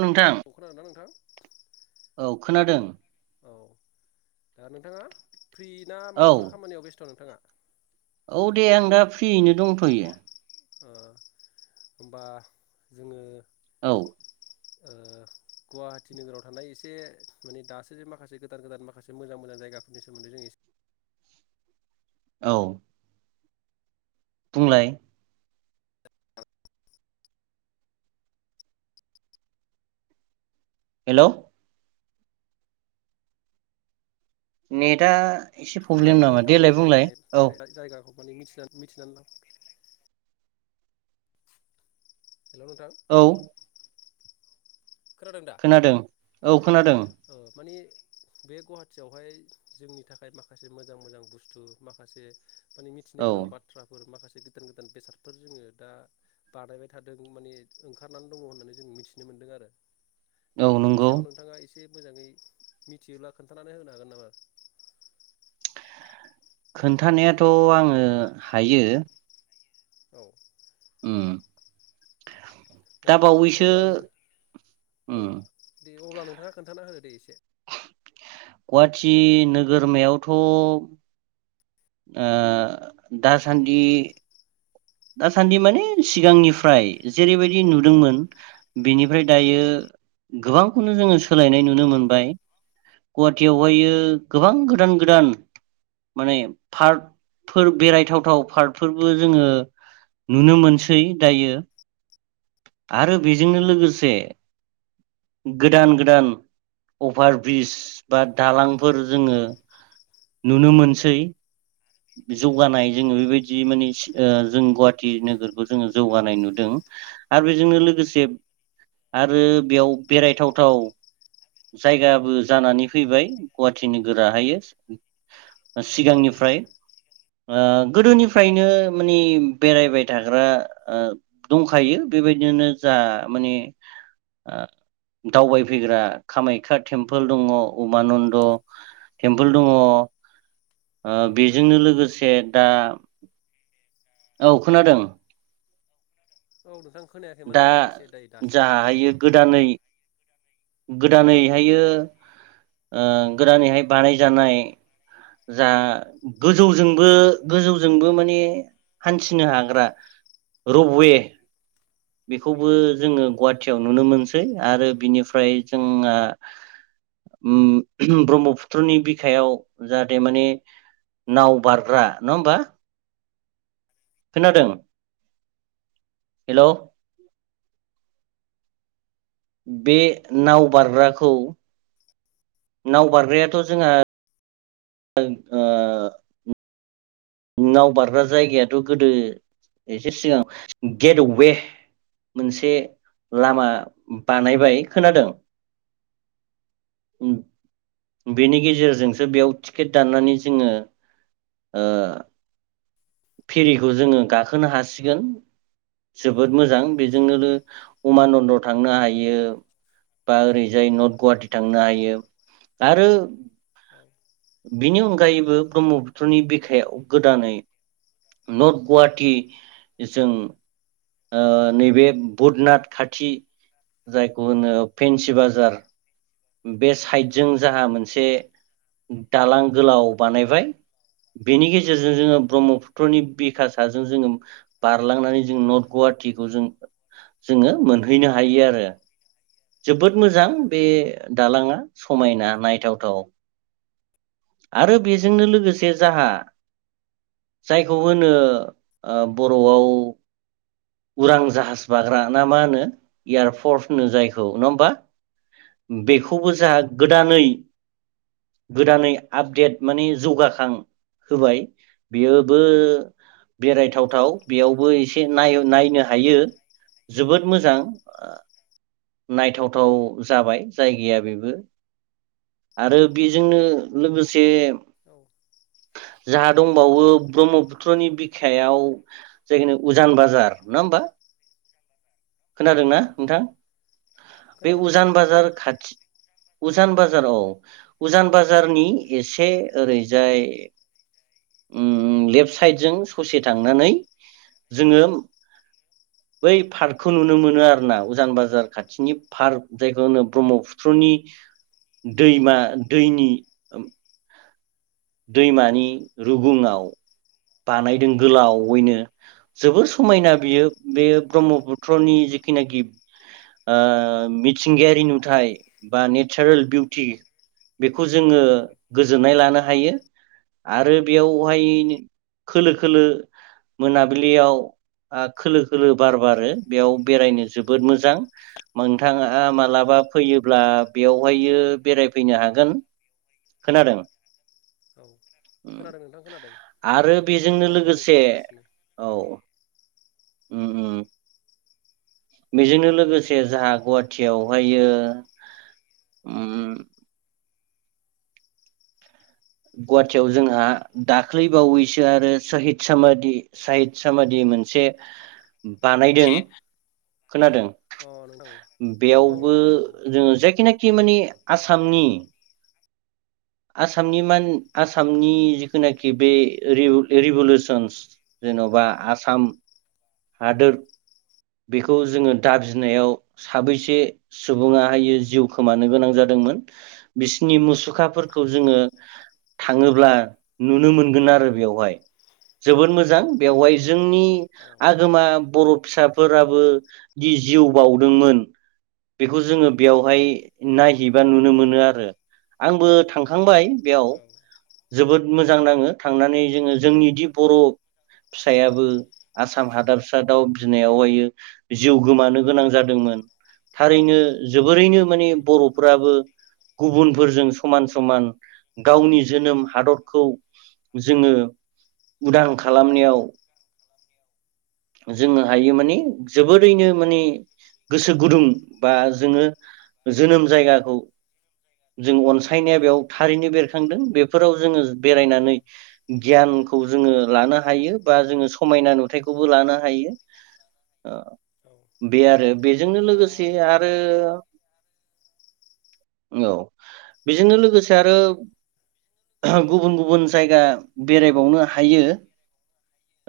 नोंथां औ खोनादोंना नोंथां औ खोनादों औ दा नोंथाङा फ्रि ना औ माबाफोर खामानियाव बेस्थ' नोंथाङा? औ दे आं दा फ्रियैनो दंथ'यो। ओ होमबा जोङो औ। ओ गुवाहाटि नोगोराव थानाय इसे माने दासो जे माखासे गोदान गोदान माखासे मोजां मोजां जायगाफोरनि सोमोन्दै जों एसे औ। बुंलाय हेलौ नेदा नायथावथाव बेराय जायगाखौ माने मिथिना मिथिना हेलौ नोंथां। औ खोनादों। औ। खोनादों ओ माने बे गुहाटियावहाय जोंनि थाखाय माखासे मोजां मोजां बुस्थु माखासे माने मिथिनो औ गोनां बाथ्राफोर माखासे गोदान गोदान बेसादफोर जोङो दा बानायबाय थादों माने ओंखारनान दङ होननानै जों मिथिनो मोन्दों आरो। दा औ बेफोरनि नंगौ सायाव नोंथाङा एसे एसे मोजाङै मिथियोला खोन्थानानै होनो हागोन नामा? खोन्थानायाथ' आंङो हायो। औ। उम दा बावैसो अब्लानो औ उम्म। दे अब्ला नोंथाङा खोन्थाना होदो दे एसे। गवाटि नोगोरमायावथ' ओ दासान्दि दासान्दि माने सिगांनिफ्राय जेरैबायदि नुदोंमोन बेनिफ्राय दायो गोबांखौनो जोङो सोलायनाय नुनो मोनबाय गवाटियावहायो गोबां गोदान गोदान माने पार्कफोर बेरायथावथाव पार्कफोरबो जोङो नुनो मोनसै दायो आरो बेजोंनो लोगोसे गोदान गोदान अभार ब्रिस बा दालांफोर जोंङो नुनो मोनसै। जौगानाय जोङो बेबायदि माने जों गुवाहाटि नोगोरखौ जोङो जौगानाय नुदों औ आरो बेजोंनो लोगोसे आरो बेयाव बेरायथावथाव जायगाबो जानानै फैबाय गुवाहाटि नोगोराहायो सिगांनिफ्राय ओ गोदोनिफ्रायनो माने बेरायबाय थाग्रा दंखायो बेबायदिनो जा माने दावबायफैग्रा कामाख्या टेम्पोल दङ उमानन्द टेम्पोल दङ। ओ हेलौ नोंथां बेजोंनो लोगोसे दा औ खोनादों। औ नोंथां। खोनायाखैमोन दा दहायायो एसे दायो दासो खोनाफिनदों जाहायो दे। गोदानै गोदानैहायो ओ गोदानैहाय बानायजानाय जा गोजौजोंबो गोजौजोंबो माने हान्थिनो हाग्रा रबवे बेखौ खौबो औ जोंङो गुहाटियाव नुनो मोनसै आरो बिनिफ्राय जोंहा ब्रह्मपुत्रनि बिखायाव जाहाथे माने नाव बारग्रा नङा होमबा? खोनादों। हेल'। बे नाव बारग्राखौ नाव बारग्रायाथ' जोंहा ओ नाव बारग्रा जायगायाथ' गोदो एसे सिगां गेट वे मोनसे लामा बानायबाय खोनादों? उम्म। बेनि गेजेरजोंसो बेयाव टिकेट दाननानै जोंङो ओ फेरिखौ जोङो गाखोनो हासिगोन जोबोद मोजां बेजोंनो उमानन्द थांनो हायो बा ओरैजाय नर्थ गुवाहाटि थांनो हायो आरो औ बिनि अनगायैबो ब्रह्मपुत्रनि बिखायाव गोदानै नर्थ गुवाहाटि जों ओ नैबे बुधनाथ खाथि जायखौ होनो फेन्सि बाजार बे साइडजों जाहा मोनसे दालां गोलाव बानायबाय बेनि गे गेजेरजों जोङो ब्रह्मपुत्रनि बेकासाजों जोङो बारलांनानै जों नर्थ गुवाहाटिखौ जों जोङो मोनहैनो हायो आरो जोबोद मोजां बे दालाङा समायना नायथावथाव। आरो बेजोंनो लोगोसे जाहा जायखौ होनो ओ बर'आव उरां जाहाज बाग्रा ना मा होनो एयारफर्स होनो जायखौ नङा होमबा बेखौबो जाहा गोदानै गोदानै आपडेट माने जौगाखां होबाय। बेयोबो बेरायथावथाव बेयावबो एसे नाय नायनो हायो जोबोद मोजां नायथावथाव जाबाय जायगाया बेबो आरो बेजोंनो लोगोस से औ जा दंबावो ब्रह्म पुत्रनि बिखायाव जायखिनि उजान बाजार। नङा होमबा? खोनादों ना औ औ नोंथां? बे खोनादों नोंथां उजान खोनादों बाजार खाथि उजान बाजाराव उजान बा जारनि एसे ओरैजाय उम लेफ्ट साइद जों ससे थांनानै जोङो बै फार्कखौ नुनो मोनो आरोना उजान बाजार खाथिनि फार्क जायखौ होनो ब्रह्मपुत्रनि दैमा दैनि ओम दैमानि रुगुङाव बानायदों गोलावयैनो जोबोर औ समायना बियो बे ब्रह्मपुत्रनि जिखिनाखि ओ मिथिंगायारि नुथाइ बा नेचारेल बिउटि बेखौ जोङो औ उम गोजोननाय लानो हायो आरो बेयावहाय खोलो खोलो मोनाबिलियाव आ खोलो खोलो बार बारो बेयाव बेरायनो जोबोद मोजां। नोंथाङा मालाबा फैयोब्ला बेयावहायो बेरायफैनो हागोन। खोनादों? औ खोनादों नोंथां खोनादों। आरो नोंथांनि बेजोंनो बुंनायखौ आं लोगोसे खोनागासिनो औ उम उम। बेजोंनो लोगोसे जाहा गुवाहाटियाव हायो उम गुवाहाटियाव जोंहा दाख्लै बावैसो आरो सहित सामादि सहित सामादि मोनसे बानायदों। खोनादों? अ नोंथां औ बेयावबो नोंथां औ औ उम औ जोङो जायखिनाखि माने आसामनि आसामनि मान आसामनि जिखुनाखि बे रिभु-रिभुलुसनस जेन'बा आसाम हादोर बेखौ जोङो दाबिनायाव साबैसे सुबुङाहायो जिउ खोमानो गोनां जादोंमोन बिसनि मुसुखाफोर खौ जोङो थाङोब्ला नुनो मोनगोन आरो बेवहाय। जोबोद मोजां बेवहाय जोंनि आगोमा बर' फिसाफोराबो दि जिउ बावदोंमोन बेखौ जोङो बेवहाय नायहैबा नुनो मोनो आरो आंबो थां खांबाय औ। जोबोद मोजां नाङो थांनानै जोङो उम जोंनि दि बर' फिसायाबो आसाम हादाबसा दाउ बिनायावहायो जिउ गोमानो गोनां जादोंमोन थारैनो। जोबोरैनो माने उम बर'फोराबो गुबुनफोरजों समान समान गावनि जोनोम हादरखौ जोङो उदां खालामनायाव जोङो हायो माने जोबोरैनो माने गोसो गुदुं बा जोङो जोनोम जायगाखौ जों अन सायनाया बेयाव थारैनो बेरखांदों। बेफोराव जोङो बेरायनानै उम गियानखौ जोङो लानो हायो बा जोङो समायना नुथायखौबो लानो हायो। औ बे आरो बेजोंनो दा लोगोसे ओ आरो औ। बेजोंनो लोगोसे आरो गुबुन गुबुन जायगा बेरायबावनो हायो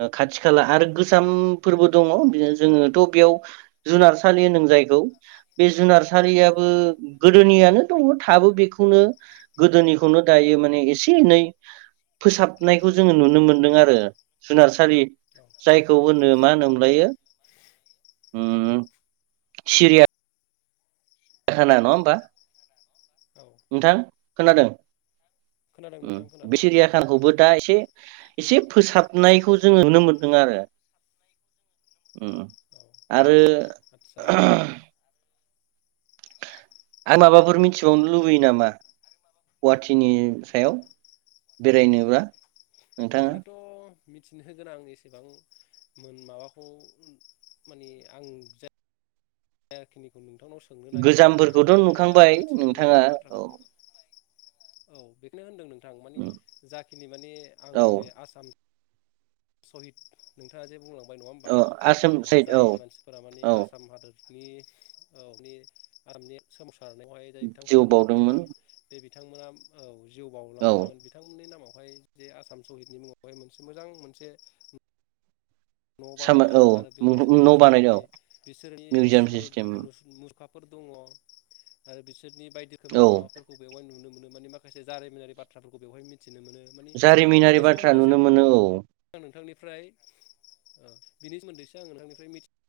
ओ खाथि खालाहा आरो गोजामफोरबो दङ' जोङोथ' बेयाव जुनारसालि होनदों जाय खौ। बे जुनार उम सारियाबो गोदोनियानो दङो। थाबो बे खौनो गोदोनिखौनो दायो माने एसे एनै फोसाबनायखौ जोङो नुनो मोनदों आरो जुनारसालि औ औ जायखौ होनो मा होनोमोनलायो उम सिरिया खाना नङा होमबा औ नोंथां। खोनादों? खोनादों ओम नोंथां बे खोनादों औ सिरियाखानखौबो दा एसे एसे फोसाबनायखौ जोङो नुनो मोनदों आरो उम आरो आदसा आरो माबाफोर मिथिबावनो लुबैयो नामा गुवाहाटिनि सायाव बेरायनोब्ला नोंथाङा ओरैनोथ' मिथिनो गोनां आं एसेबां मोन माबाखौ माने आं जा खिनिखौ नु नोंथांनाव सोंनो नागिरदोंमोन जायनिखौ गोजामफोरखौथ' नोंथांनावनिफ्राय नुखांबाय मिथिनो लुबैदों नोंथाङा बे औ बाथ्राखौ औ बेखौनो होनदों नों थां माने जाखिनि माने औ आंनि बे आसाम सहिद नोंथाङा जे बुंलां बाय नङा होमबा औ आसाम साइद औ जाय मानसिफोरा माने औ आसाम हादोद नि औ नि आसामनि जिउ बावदोंमोन [unintelligible] बिथांमोना औ जिउ औ बाउलांदोंमोन बिथांमोननि नामाव बेवहाय जे आसाम सहिदनि मुङावहाय मोनसे मोजां मोनसे उम न' सामा बानायदों औ आरो बे न'आव निलाम न' बानायदों सिस्टेमनि औ बिसोरनि मिउजियाम मुसुखा सिस्टेम मुखा दङ आरो बि सोरनि बायदि रोखोमनि औ माबाफोरखौ बेवहाय नुनो मोनो माने माखासे जारिमिनारि बाथ्रा फोरखौ बेवहाय मिथि जारिमिनारि बाथ्रा नुनो मोनो औ। आं नोंथांनिफ्राय ओ बिनि सोमोन्दै एसे आं नोंथांनिफ्राय मिथिनो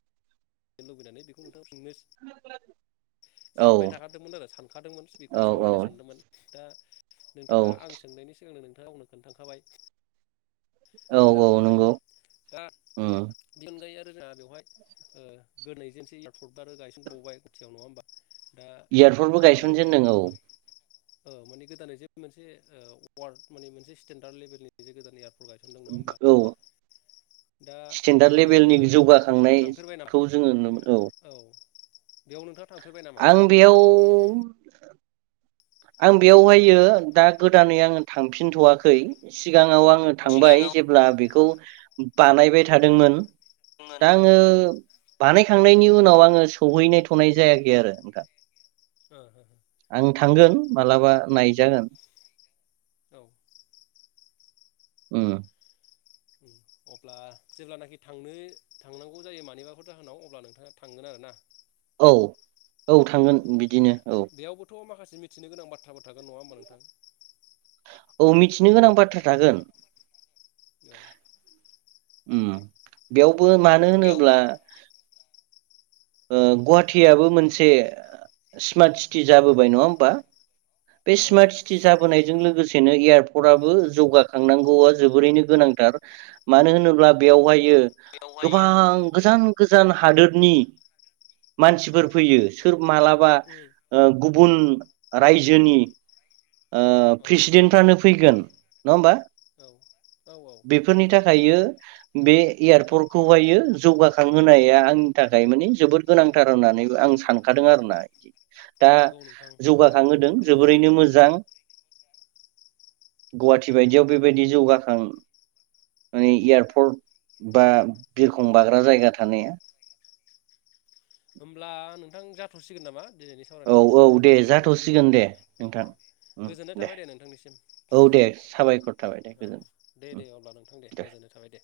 लुबैनानै बेखौ सोंनो औ सानबाय थाखादोंमोन आरो सानखादोंमोन औ बेखौनो औ सावरायनो सानदोंमोन दा औ नोंथाङा आं सोंनायनि सिगांनो नोंथांआ आंनो खोन्थाखाबाय। औ मोजां औ मोनबाय नंगौ दा उम बेनि अनगायै आरो जोंहा बेवहाय ओ [unintelligible] गायसनजानाय खाथियाव नङा होनबा इयारपटबो गायसनजेनदों औ ओ माने गोदानै जे मोनसे ओ वार्ड माने मोनसे स्टेनडार्ड लेभेलनि जे गोदानै औ दा स्टेन्डार्ड बेयावबो लेभेलनि नोंथाङा थांफेरबाय नामा जौगाखांनायखौ जोङो नुनो औ बेयाव नोंथाङा थांफेरबाय नामा आं बेयाव आं बेयावहाय दा गोदानै आङो थांफिनथ'वाखै। सिगाङाव आङो औ थांबाय जेब्ला बेखौ खौ बानायबाय थादोंमोन दा आङो औ ओ बानायखांनायनि उनाव आङो सौहैनाय थ'नाय जायाखै आरो नोंथां हो हो आं थांगोन। मालाबा नायजागोन। औ उम उम अब्ला जेब्लानाखि थांनो थांनांगौ जायो मानिबाफोर जाहोनाव अब्ला नोंथाङा थांगोन आरो ना औ औ थांगोन बिदिनो औ बेयावबोथ' माखासे मिथिनो गोनां बाथ्राबो थागोन नङा होमबा नोंथां औ मिथिनो गोनां बाथ्रा थागोन। औ उम बेयाव मानो होनोब्ला ओ गुवाहाटियाबो मोनसे स्मार्ट सिटि जाबोबाय नङा होमबा बे आरो स्मार्ट सिटि जाबोनायजों लोगोसेनो एयारपर्टआबो जौगाखांनांगौआ जोबोरैनो गोनांथार मानो होनो अब्ला औ बेयावहायो गोबां गोजान गोजान हादोदनि मानसिफोर फैयो सोर मालाबा उम ओ गुबुन रायजोनि ओ औ प्रेसिदेन्टफ्रानो फैगोन नङा होमबा औ औ औ बेफोरनि थाखायो बे एयारपर्टखौहायो जौगाखांहोनाया आंनि थाखाय माने जोबोद गोनांथार होननानैबो आं सानखादों आर ना इदि दा नंगौ नोंथां थारैनो नंगौ जौगाखांहोदों जोबोरैनो मोजां जां गुवाहाटि बायदियाव बेबायदि जौगाखां ओ एयारपर्ट बा बिरखं बाग्रा जायगा थानाया होमब्ला नोंथां जाथ'सिगोन नामा? दिनैनि औ सावरायनायखौ एसे औ इदाव दोनथ दे जासिगोन नामा जाथ'सिगोन दे नोंथां [inaudible] गोजोननाय थाबाय दे नोंथांनिसिम औ दे साबायखर थाबाय दे [inaudible] औ गोजोन दे उम दे अब्ला नोंथां दे गोजोननाय थाबाय दे।